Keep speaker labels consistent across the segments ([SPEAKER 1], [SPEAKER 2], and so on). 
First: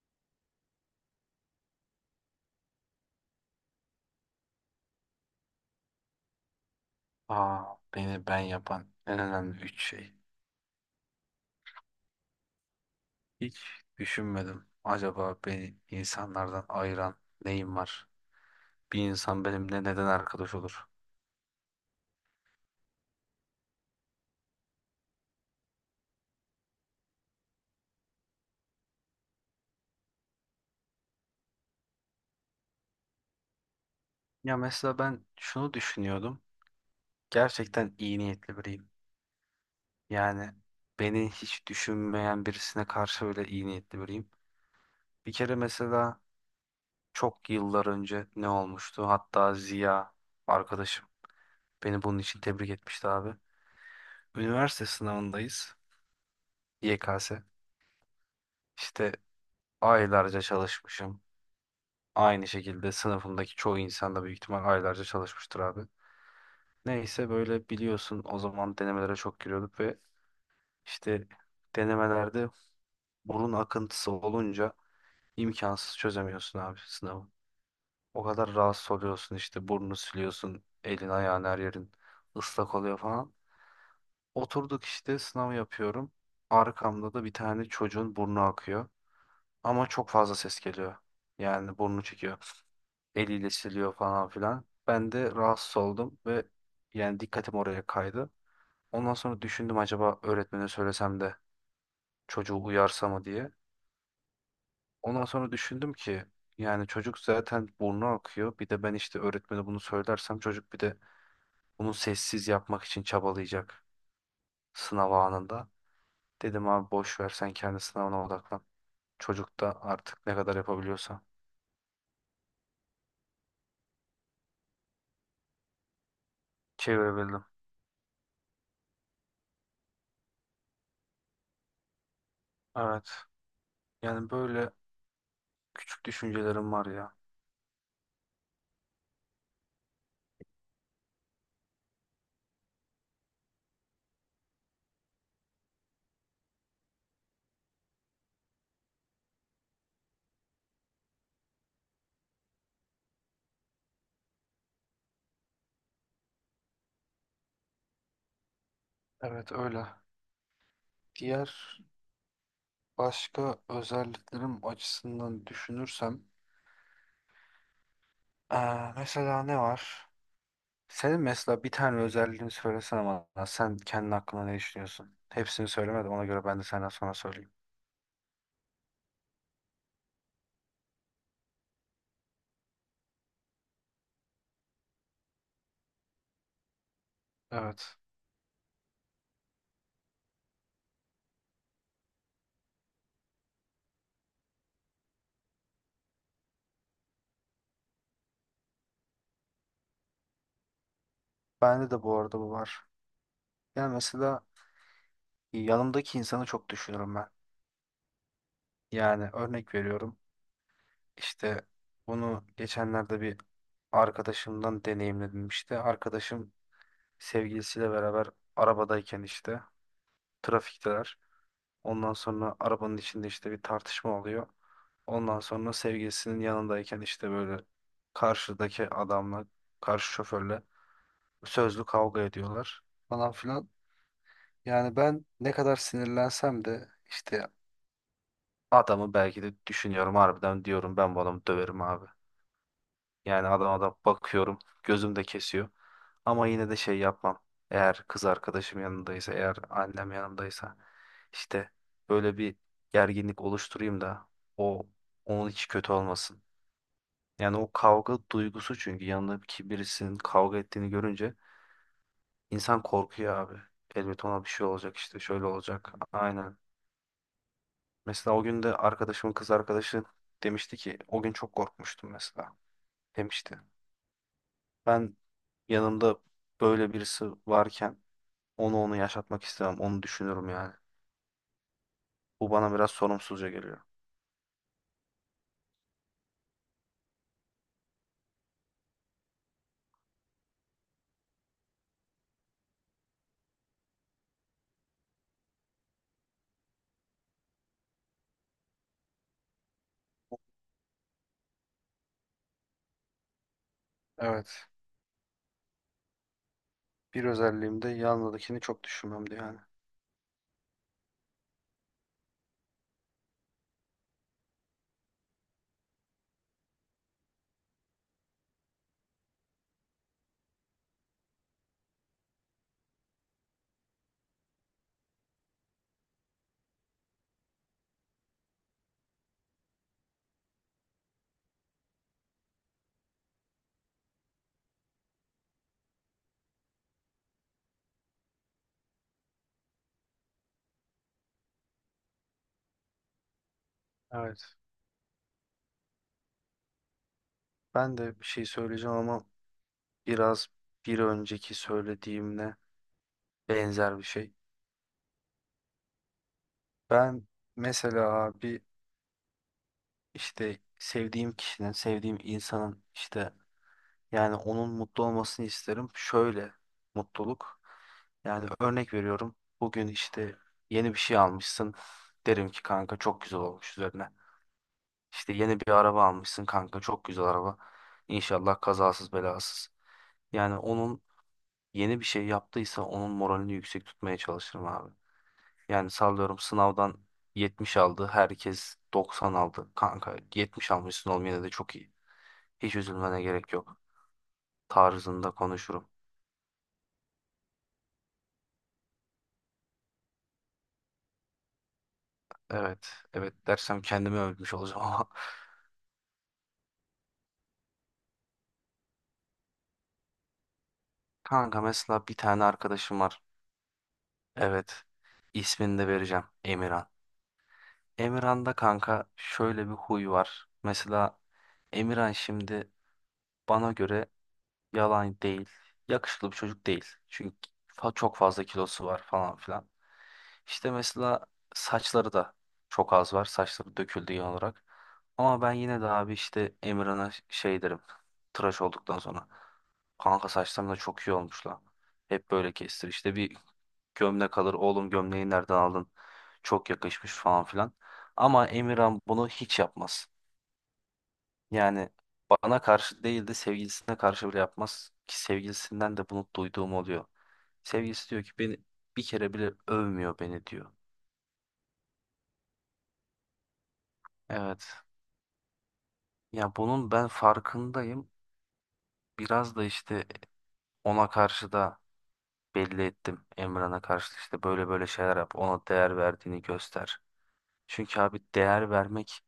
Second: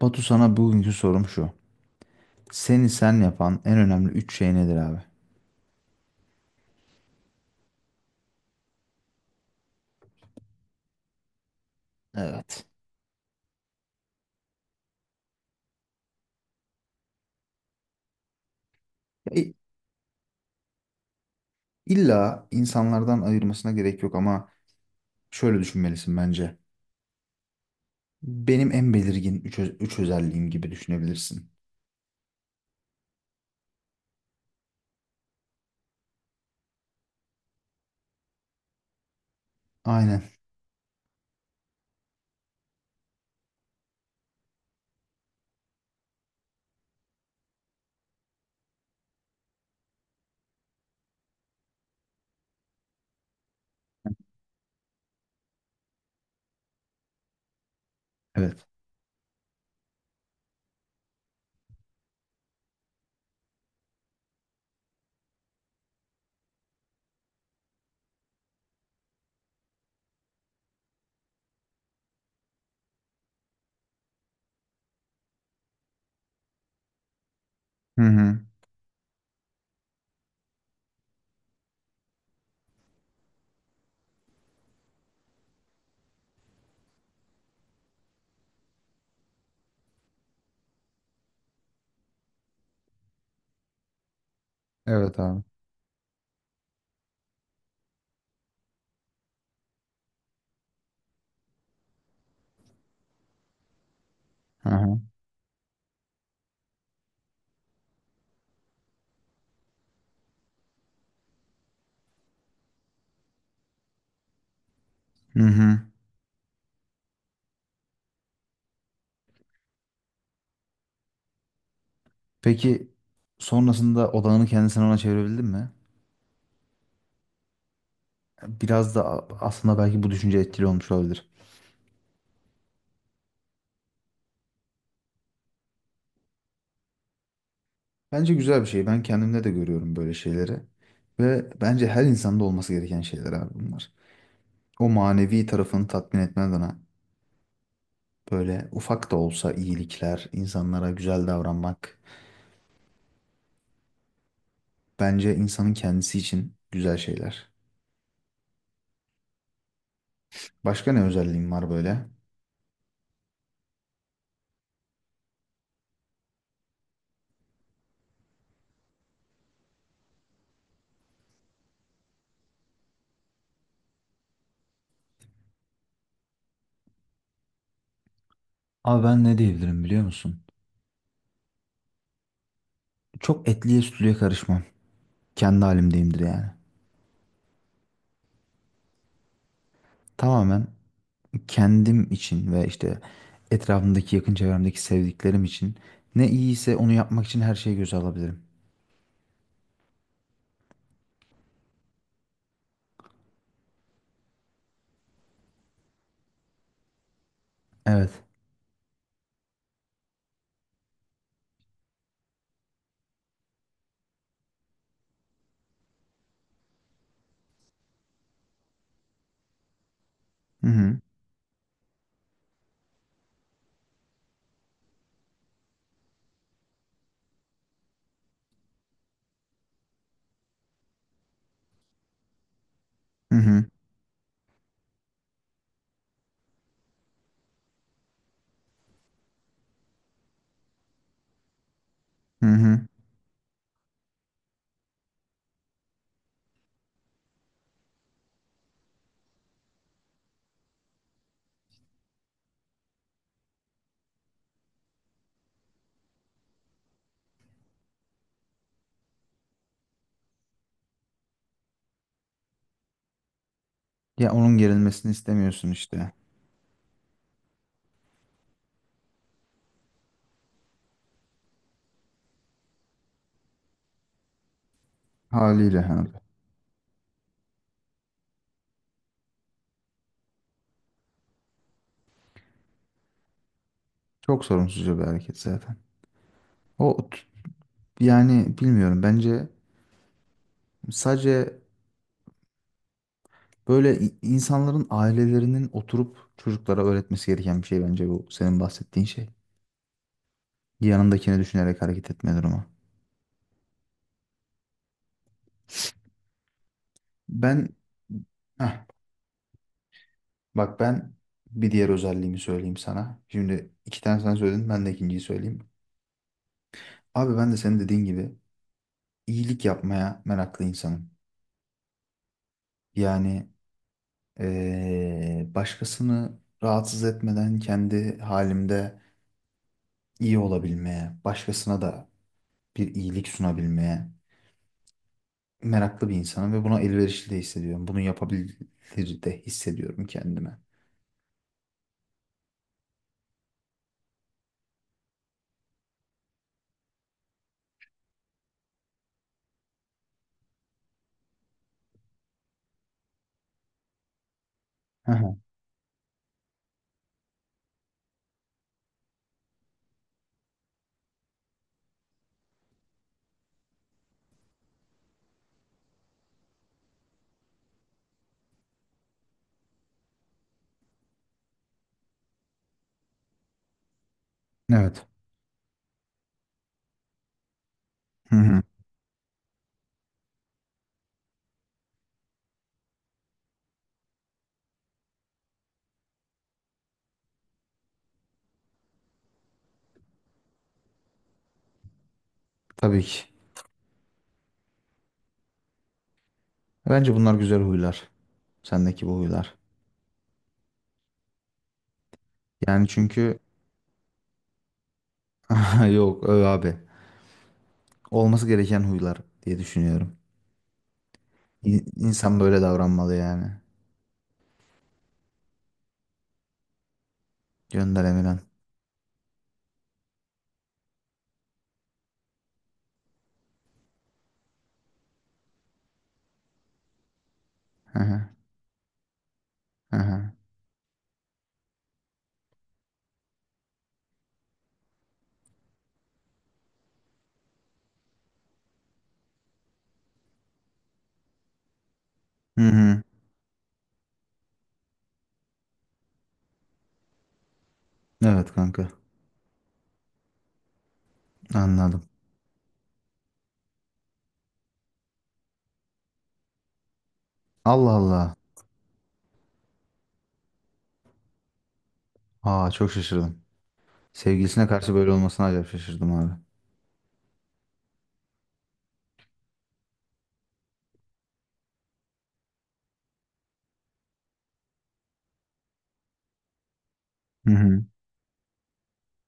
[SPEAKER 1] Batu, sana bugünkü sorum şu. Seni sen yapan en önemli üç şey nedir abi?
[SPEAKER 2] Aa, beni ben yapan en önemli üç şey.
[SPEAKER 1] Evet.
[SPEAKER 2] Hiç düşünmedim. Acaba beni insanlardan ayıran neyim var? Bir
[SPEAKER 1] Ya,
[SPEAKER 2] insan benimle neden arkadaş olur?
[SPEAKER 1] İlla insanlardan ayırmasına gerek yok ama şöyle düşünmelisin bence. Benim en belirgin üç özelliğim gibi düşünebilirsin.
[SPEAKER 2] Ya mesela ben şunu düşünüyordum. Gerçekten iyi niyetli biriyim.
[SPEAKER 1] Aynen.
[SPEAKER 2] Yani beni hiç düşünmeyen birisine karşı öyle iyi niyetli biriyim. Bir kere mesela çok yıllar önce ne olmuştu? Hatta Ziya arkadaşım beni bunun için tebrik etmişti abi. Üniversite sınavındayız. YKS.
[SPEAKER 1] Evet.
[SPEAKER 2] İşte aylarca çalışmışım. Aynı şekilde sınıfımdaki çoğu insan da büyük ihtimal aylarca çalışmıştır abi. Neyse böyle biliyorsun o zaman denemelere çok giriyorduk ve işte denemelerde burun akıntısı olunca imkansız çözemiyorsun abi sınavı.
[SPEAKER 1] Hı
[SPEAKER 2] O
[SPEAKER 1] hı.
[SPEAKER 2] kadar rahatsız oluyorsun işte burnunu siliyorsun, elin ayağın her yerin ıslak oluyor falan. Oturduk işte sınav yapıyorum. Arkamda da bir tane çocuğun burnu akıyor ama çok fazla ses geliyor. Yani burnu çekiyor, eliyle siliyor falan filan. Ben
[SPEAKER 1] Evet
[SPEAKER 2] de
[SPEAKER 1] abi.
[SPEAKER 2] rahatsız oldum ve yani dikkatim oraya kaydı. Ondan sonra düşündüm acaba öğretmene söylesem de çocuğu uyarsa mı diye.
[SPEAKER 1] Hı hı.
[SPEAKER 2] Ondan sonra düşündüm ki yani çocuk zaten burnu akıyor. Bir de ben işte öğretmene bunu söylersem çocuk bir de bunu sessiz yapmak için çabalayacak sınav
[SPEAKER 1] Hı
[SPEAKER 2] anında.
[SPEAKER 1] hı.
[SPEAKER 2] Dedim abi boş ver sen kendi sınavına odaklan. Çocuk da artık ne kadar yapabiliyorsa,
[SPEAKER 1] Peki, sonrasında odağını kendisine ona çevirebildin mi?
[SPEAKER 2] çevirebildim.
[SPEAKER 1] Biraz da aslında belki bu düşünce etkili olmuş olabilir.
[SPEAKER 2] Evet. Yani böyle küçük düşüncelerim var ya.
[SPEAKER 1] Bence güzel bir şey. Ben kendimde de görüyorum böyle şeyleri. Ve bence her insanda olması gereken şeyler abi bunlar. O manevi tarafını tatmin etmen adına böyle ufak da olsa iyilikler, insanlara güzel davranmak bence insanın kendisi için güzel şeyler.
[SPEAKER 2] Evet öyle.
[SPEAKER 1] Başka ne özelliğim var
[SPEAKER 2] Diğer
[SPEAKER 1] böyle?
[SPEAKER 2] başka özelliklerim açısından düşünürsem mesela ne var? Senin mesela bir tane özelliğini söylesene bana. Sen kendi hakkında ne düşünüyorsun? Hepsini söylemedim. Ona göre ben de senden sonra söyleyeyim.
[SPEAKER 1] Abi ben ne diyebilirim biliyor musun? Çok etliye sütlüye karışmam. Kendi halimdeyimdir yani.
[SPEAKER 2] Evet.
[SPEAKER 1] Tamamen kendim için ve işte etrafımdaki yakın çevremdeki sevdiklerim için ne iyiyse onu yapmak için her şeyi göze alabilirim.
[SPEAKER 2] Bende de bu arada bu var. Yani mesela yanımdaki insanı çok düşünürüm ben.
[SPEAKER 1] Evet.
[SPEAKER 2] Yani örnek veriyorum. İşte bunu geçenlerde bir arkadaşımdan deneyimledim işte. Arkadaşım sevgilisiyle beraber arabadayken işte
[SPEAKER 1] Hı hı.
[SPEAKER 2] trafikteler. Ondan sonra arabanın içinde işte bir tartışma oluyor. Ondan sonra sevgilisinin yanındayken işte böyle karşıdaki adamla, karşı şoförle sözlü kavga ediyorlar falan
[SPEAKER 1] Hı hı.
[SPEAKER 2] filan. Yani ben ne kadar sinirlensem de işte adamı belki de düşünüyorum, harbiden diyorum ben bu adamı döverim abi.
[SPEAKER 1] Hı hı.
[SPEAKER 2] Yani adam da bakıyorum, gözüm de kesiyor. Ama yine de şey yapmam. Eğer kız arkadaşım yanındaysa, eğer annem yanındaysa işte böyle bir gerginlik oluşturayım da o onun hiç kötü olmasın. Yani o kavga duygusu, çünkü yanındaki birisinin kavga ettiğini görünce insan korkuyor abi. Elbet
[SPEAKER 1] Ya,
[SPEAKER 2] ona bir
[SPEAKER 1] onun
[SPEAKER 2] şey olacak
[SPEAKER 1] gerilmesini
[SPEAKER 2] işte şöyle
[SPEAKER 1] istemiyorsun
[SPEAKER 2] olacak.
[SPEAKER 1] işte.
[SPEAKER 2] Aynen. Mesela o gün de arkadaşımın kız arkadaşı demişti ki o gün çok korkmuştum mesela demişti. Ben
[SPEAKER 1] Haliyle hani.
[SPEAKER 2] yanımda böyle birisi varken Onu yaşatmak istemem. Onu düşünürüm yani. Bu bana biraz sorumsuzca geliyor.
[SPEAKER 1] Çok sorumsuzca bir hareket zaten. O t- Yani bilmiyorum, bence sadece böyle insanların ailelerinin oturup çocuklara öğretmesi gereken bir şey, bence bu senin bahsettiğin şey. Yanındakini düşünerek hareket etme durumu.
[SPEAKER 2] Evet. Bir
[SPEAKER 1] Ben
[SPEAKER 2] özelliğim de yanındakini çok
[SPEAKER 1] Heh,
[SPEAKER 2] düşünmemdi yani.
[SPEAKER 1] bak ben bir diğer özelliğimi söyleyeyim sana. Şimdi iki tane sen söyledin, ben de ikinciyi söyleyeyim. Abi ben de senin dediğin gibi iyilik yapmaya meraklı insanım. Yani başkasını rahatsız etmeden kendi halimde iyi olabilmeye, başkasına da bir iyilik sunabilmeye meraklı bir insanım ve buna elverişli de hissediyorum. Bunu yapabilir de hissediyorum kendime.
[SPEAKER 2] Evet. Ben de bir şey söyleyeceğim ama biraz bir önceki söylediğimle benzer bir şey.
[SPEAKER 1] Hı hı.
[SPEAKER 2] Ben mesela abi işte sevdiğim kişinin, sevdiğim insanın işte yani onun mutlu olmasını isterim. Şöyle mutluluk. Yani örnek veriyorum. Bugün işte yeni bir şey almışsın. Derim ki kanka çok güzel olmuş üzerine.
[SPEAKER 1] Evet.
[SPEAKER 2] İşte yeni bir araba almışsın kanka, çok güzel araba.
[SPEAKER 1] Hı
[SPEAKER 2] İnşallah
[SPEAKER 1] hı.
[SPEAKER 2] kazasız belasız. Yani onun yeni bir şey yaptıysa onun moralini yüksek tutmaya çalışırım abi. Yani sallıyorum sınavdan 70 aldı, herkes 90 aldı. Kanka 70 almışsın oğlum yine de çok iyi. Hiç
[SPEAKER 1] Tabii
[SPEAKER 2] üzülmene
[SPEAKER 1] ki.
[SPEAKER 2] gerek yok tarzında konuşurum.
[SPEAKER 1] Bence bunlar güzel huylar. Sendeki bu huylar. Yani
[SPEAKER 2] Evet
[SPEAKER 1] çünkü
[SPEAKER 2] evet dersem kendimi övmüş olacağım ama.
[SPEAKER 1] yok öyle abi. Olması gereken huylar diye düşünüyorum.
[SPEAKER 2] Kanka
[SPEAKER 1] İn-
[SPEAKER 2] mesela bir
[SPEAKER 1] İnsan
[SPEAKER 2] tane
[SPEAKER 1] böyle
[SPEAKER 2] arkadaşım
[SPEAKER 1] davranmalı
[SPEAKER 2] var.
[SPEAKER 1] yani.
[SPEAKER 2] Evet, ismini de vereceğim, Emirhan.
[SPEAKER 1] Gönder Emirhan.
[SPEAKER 2] Emirhan'da kanka şöyle bir huy var. Mesela Emirhan şimdi bana göre, yalan değil, yakışıklı bir çocuk değil. Çünkü
[SPEAKER 1] Hı
[SPEAKER 2] çok
[SPEAKER 1] hı.
[SPEAKER 2] fazla kilosu var falan filan.
[SPEAKER 1] Hı hı.
[SPEAKER 2] İşte mesela saçları da çok az var. Saçları döküldü genel olarak. Ama ben yine de abi işte Emirhan'a şey derim. Tıraş olduktan sonra. Kanka saçlarım da çok iyi olmuş lan. Hep böyle
[SPEAKER 1] Hı
[SPEAKER 2] kestir.
[SPEAKER 1] hı.
[SPEAKER 2] İşte bir gömlek alır. Oğlum gömleği nereden aldın? Çok yakışmış falan filan. Ama
[SPEAKER 1] Evet kanka.
[SPEAKER 2] Emirhan bunu hiç yapmaz. Yani
[SPEAKER 1] Anladım.
[SPEAKER 2] bana karşı değil de sevgilisine karşı bile yapmaz. Ki sevgilisinden de bunu duyduğum oluyor.
[SPEAKER 1] Allah
[SPEAKER 2] Sevgilisi diyor
[SPEAKER 1] Allah.
[SPEAKER 2] ki beni bir kere bile övmüyor beni diyor.
[SPEAKER 1] Aa, çok şaşırdım. Sevgilisine
[SPEAKER 2] Evet.
[SPEAKER 1] karşı böyle olmasına acayip şaşırdım abi.
[SPEAKER 2] Ya bunun ben farkındayım. Biraz da işte ona karşı da belli ettim. Emran'a karşı da işte böyle böyle şeyler yap. Ona değer verdiğini göster.
[SPEAKER 1] Hı hı.
[SPEAKER 2] Çünkü abi değer vermek,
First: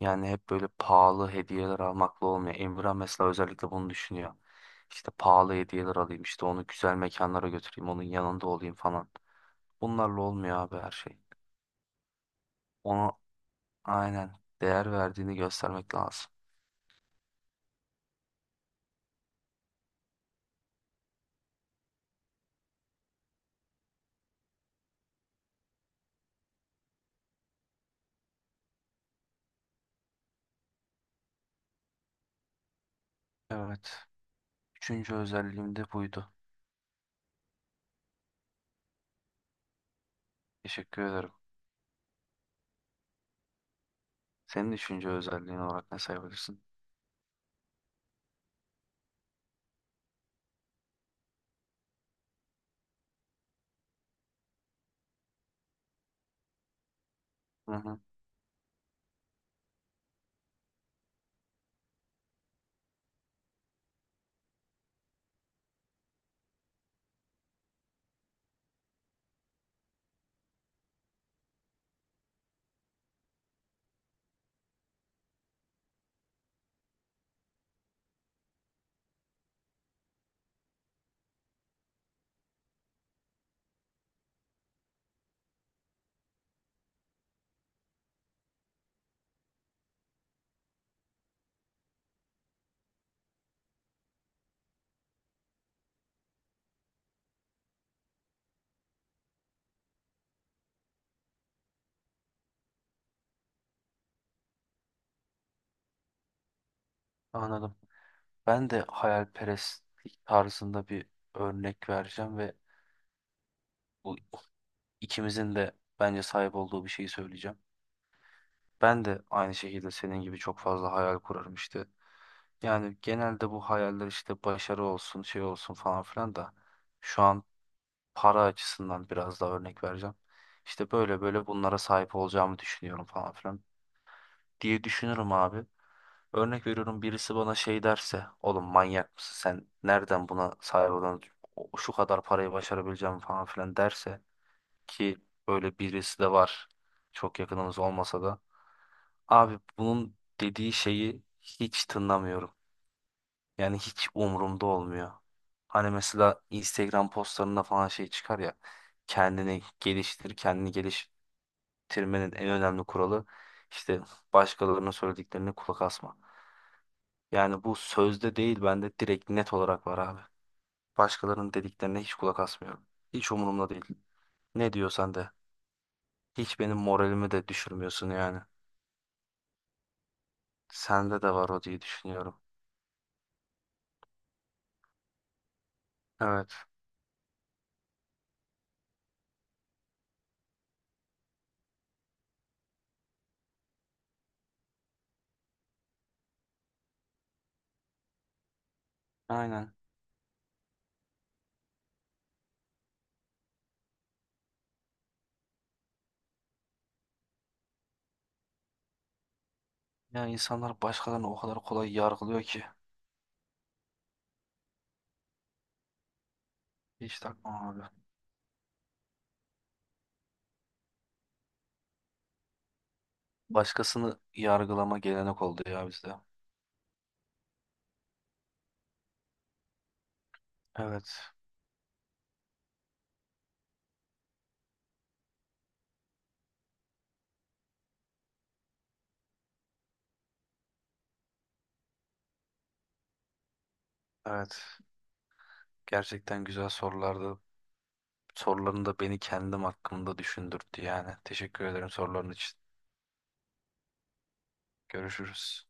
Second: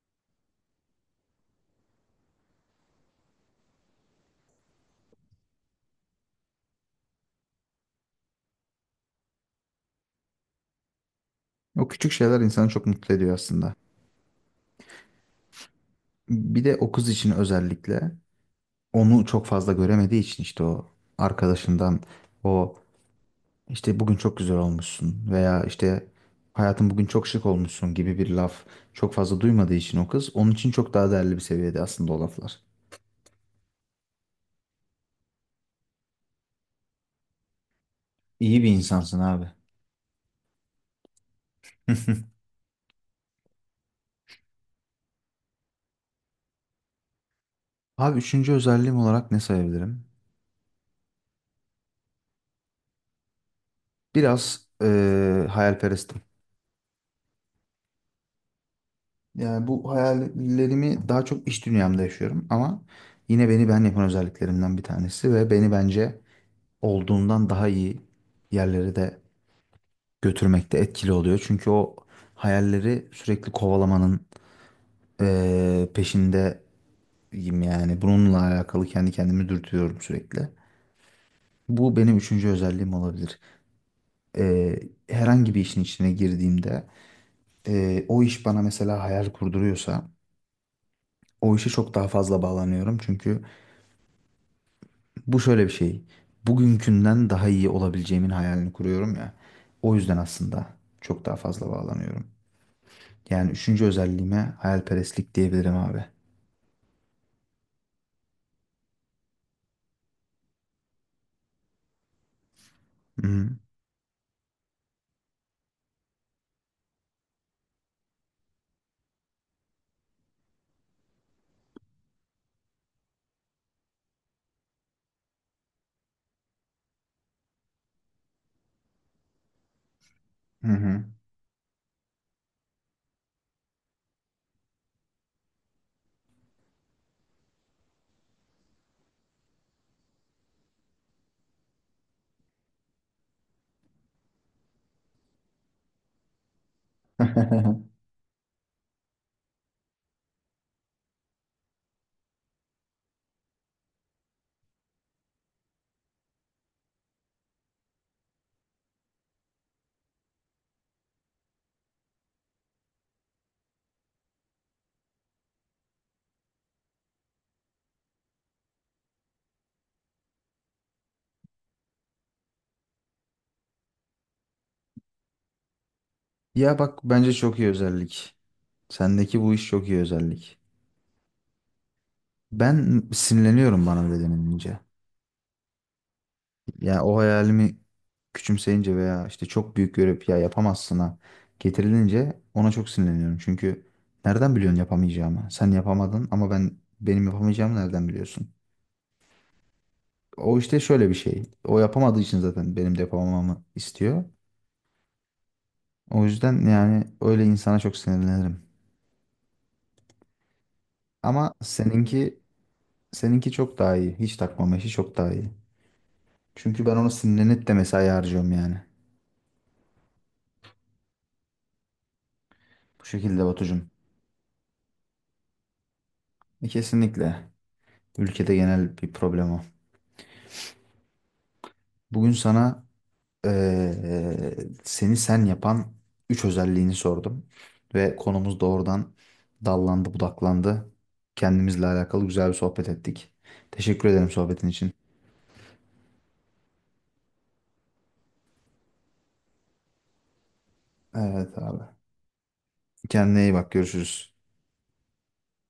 [SPEAKER 2] yani hep böyle pahalı hediyeler almakla olmuyor. Emrah mesela özellikle bunu düşünüyor. İşte pahalı hediyeler alayım, işte onu güzel mekanlara götüreyim, onun yanında olayım falan. Bunlarla olmuyor abi her şey.
[SPEAKER 1] O küçük şeyler insanı çok
[SPEAKER 2] Ona
[SPEAKER 1] mutlu ediyor aslında.
[SPEAKER 2] aynen değer verdiğini göstermek lazım.
[SPEAKER 1] Bir de o kız için özellikle onu çok fazla göremediği için işte o arkadaşından, o işte bugün çok güzel olmuşsun veya işte hayatım bugün çok şık olmuşsun gibi bir laf çok fazla duymadığı için, o kız onun için çok daha değerli bir seviyede aslında o laflar.
[SPEAKER 2] Evet. Üçüncü özelliğim de buydu.
[SPEAKER 1] İyi bir insansın abi.
[SPEAKER 2] Teşekkür ederim. Senin üçüncü özelliğin olarak ne sayabilirsin?
[SPEAKER 1] Abi, üçüncü özelliğim olarak ne sayabilirim? Biraz hayalperestim.
[SPEAKER 2] Hı hı,
[SPEAKER 1] Yani bu hayallerimi daha çok iş dünyamda yaşıyorum ama yine beni ben yapan özelliklerimden bir tanesi ve beni bence olduğumdan daha iyi yerlere de götürmekte etkili oluyor. Çünkü o hayalleri sürekli kovalamanın peşindeyim yani. Bununla alakalı kendi kendimi dürtüyorum sürekli. Bu benim üçüncü özelliğim olabilir. Herhangi bir işin içine girdiğimde o iş bana mesela hayal kurduruyorsa, o işe çok daha fazla bağlanıyorum. Çünkü bu şöyle bir şey. Bugünkünden daha iyi olabileceğimin hayalini kuruyorum ya. O yüzden aslında çok daha fazla bağlanıyorum. Yani üçüncü özelliğime hayalperestlik diyebilirim abi.
[SPEAKER 2] anladım. Ben de hayalperestlik tarzında bir örnek vereceğim ve
[SPEAKER 1] Hı hı.
[SPEAKER 2] bu ikimizin de bence sahip olduğu bir şeyi söyleyeceğim. Ben de aynı şekilde senin gibi çok fazla hayal kurarım işte. Yani genelde bu hayaller işte başarı olsun, şey olsun falan filan da şu an para açısından biraz daha örnek vereceğim. İşte
[SPEAKER 1] Hı
[SPEAKER 2] böyle böyle bunlara sahip olacağımı düşünüyorum falan filan diye düşünürüm abi. Örnek veriyorum, birisi bana şey derse, oğlum manyak mısın sen? Nereden buna sahip olan şu kadar parayı başarabileceğim falan filan derse, ki böyle birisi de var. Çok yakınımız olmasa da. Abi bunun dediği şeyi hiç tınlamıyorum. Yani hiç umurumda olmuyor. Hani mesela Instagram postlarında falan şey çıkar ya. Kendini geliştir, kendini geliştirmenin en önemli kuralı işte başkalarının söylediklerine kulak asma. Yani bu sözde değil bende direkt net olarak var abi. Başkalarının dediklerine hiç kulak asmıyorum. Hiç umurumda değil. Ne diyorsan de. Hiç benim
[SPEAKER 1] Ya bak,
[SPEAKER 2] moralimi
[SPEAKER 1] bence
[SPEAKER 2] de
[SPEAKER 1] çok iyi
[SPEAKER 2] düşürmüyorsun
[SPEAKER 1] özellik.
[SPEAKER 2] yani.
[SPEAKER 1] Sendeki bu iş çok iyi özellik.
[SPEAKER 2] Sende de var o diye düşünüyorum.
[SPEAKER 1] Ben sinirleniyorum bana öyle denilince.
[SPEAKER 2] Evet.
[SPEAKER 1] Ya, o hayalimi küçümseyince veya işte çok büyük görüp ya yapamazsına getirilince ona çok sinirleniyorum. Çünkü nereden biliyorsun yapamayacağımı? Sen yapamadın ama ben, benim yapamayacağımı nereden biliyorsun?
[SPEAKER 2] Aynen.
[SPEAKER 1] O işte şöyle bir şey. O yapamadığı için zaten benim de yapamamamı istiyor. O yüzden yani öyle insana çok sinirlenirim.
[SPEAKER 2] Ya insanlar başkalarını o
[SPEAKER 1] Ama
[SPEAKER 2] kadar kolay
[SPEAKER 1] seninki
[SPEAKER 2] yargılıyor ki.
[SPEAKER 1] seninki çok daha iyi. Hiç takmama işi çok daha iyi. Çünkü ben ona
[SPEAKER 2] Hiç
[SPEAKER 1] sinirlenip
[SPEAKER 2] takmam
[SPEAKER 1] de
[SPEAKER 2] abi.
[SPEAKER 1] mesai harcıyorum yani. Bu şekilde Batucuğum.
[SPEAKER 2] Başkasını yargılama gelenek oldu ya bizde.
[SPEAKER 1] E, kesinlikle. Ülkede genel bir problem o.
[SPEAKER 2] Evet,
[SPEAKER 1] Bugün sana eee, seni sen yapan üç özelliğini sordum ve konumuz doğrudan dallandı, budaklandı. Kendimizle alakalı güzel bir sohbet ettik. Teşekkür ederim sohbetin
[SPEAKER 2] evet.
[SPEAKER 1] için.
[SPEAKER 2] Gerçekten güzel sorulardı. Soruların da beni kendim hakkında düşündürttü yani.
[SPEAKER 1] Evet
[SPEAKER 2] Teşekkür
[SPEAKER 1] abi.
[SPEAKER 2] ederim soruların için.
[SPEAKER 1] Kendine iyi bak, görüşürüz.
[SPEAKER 2] Görüşürüz.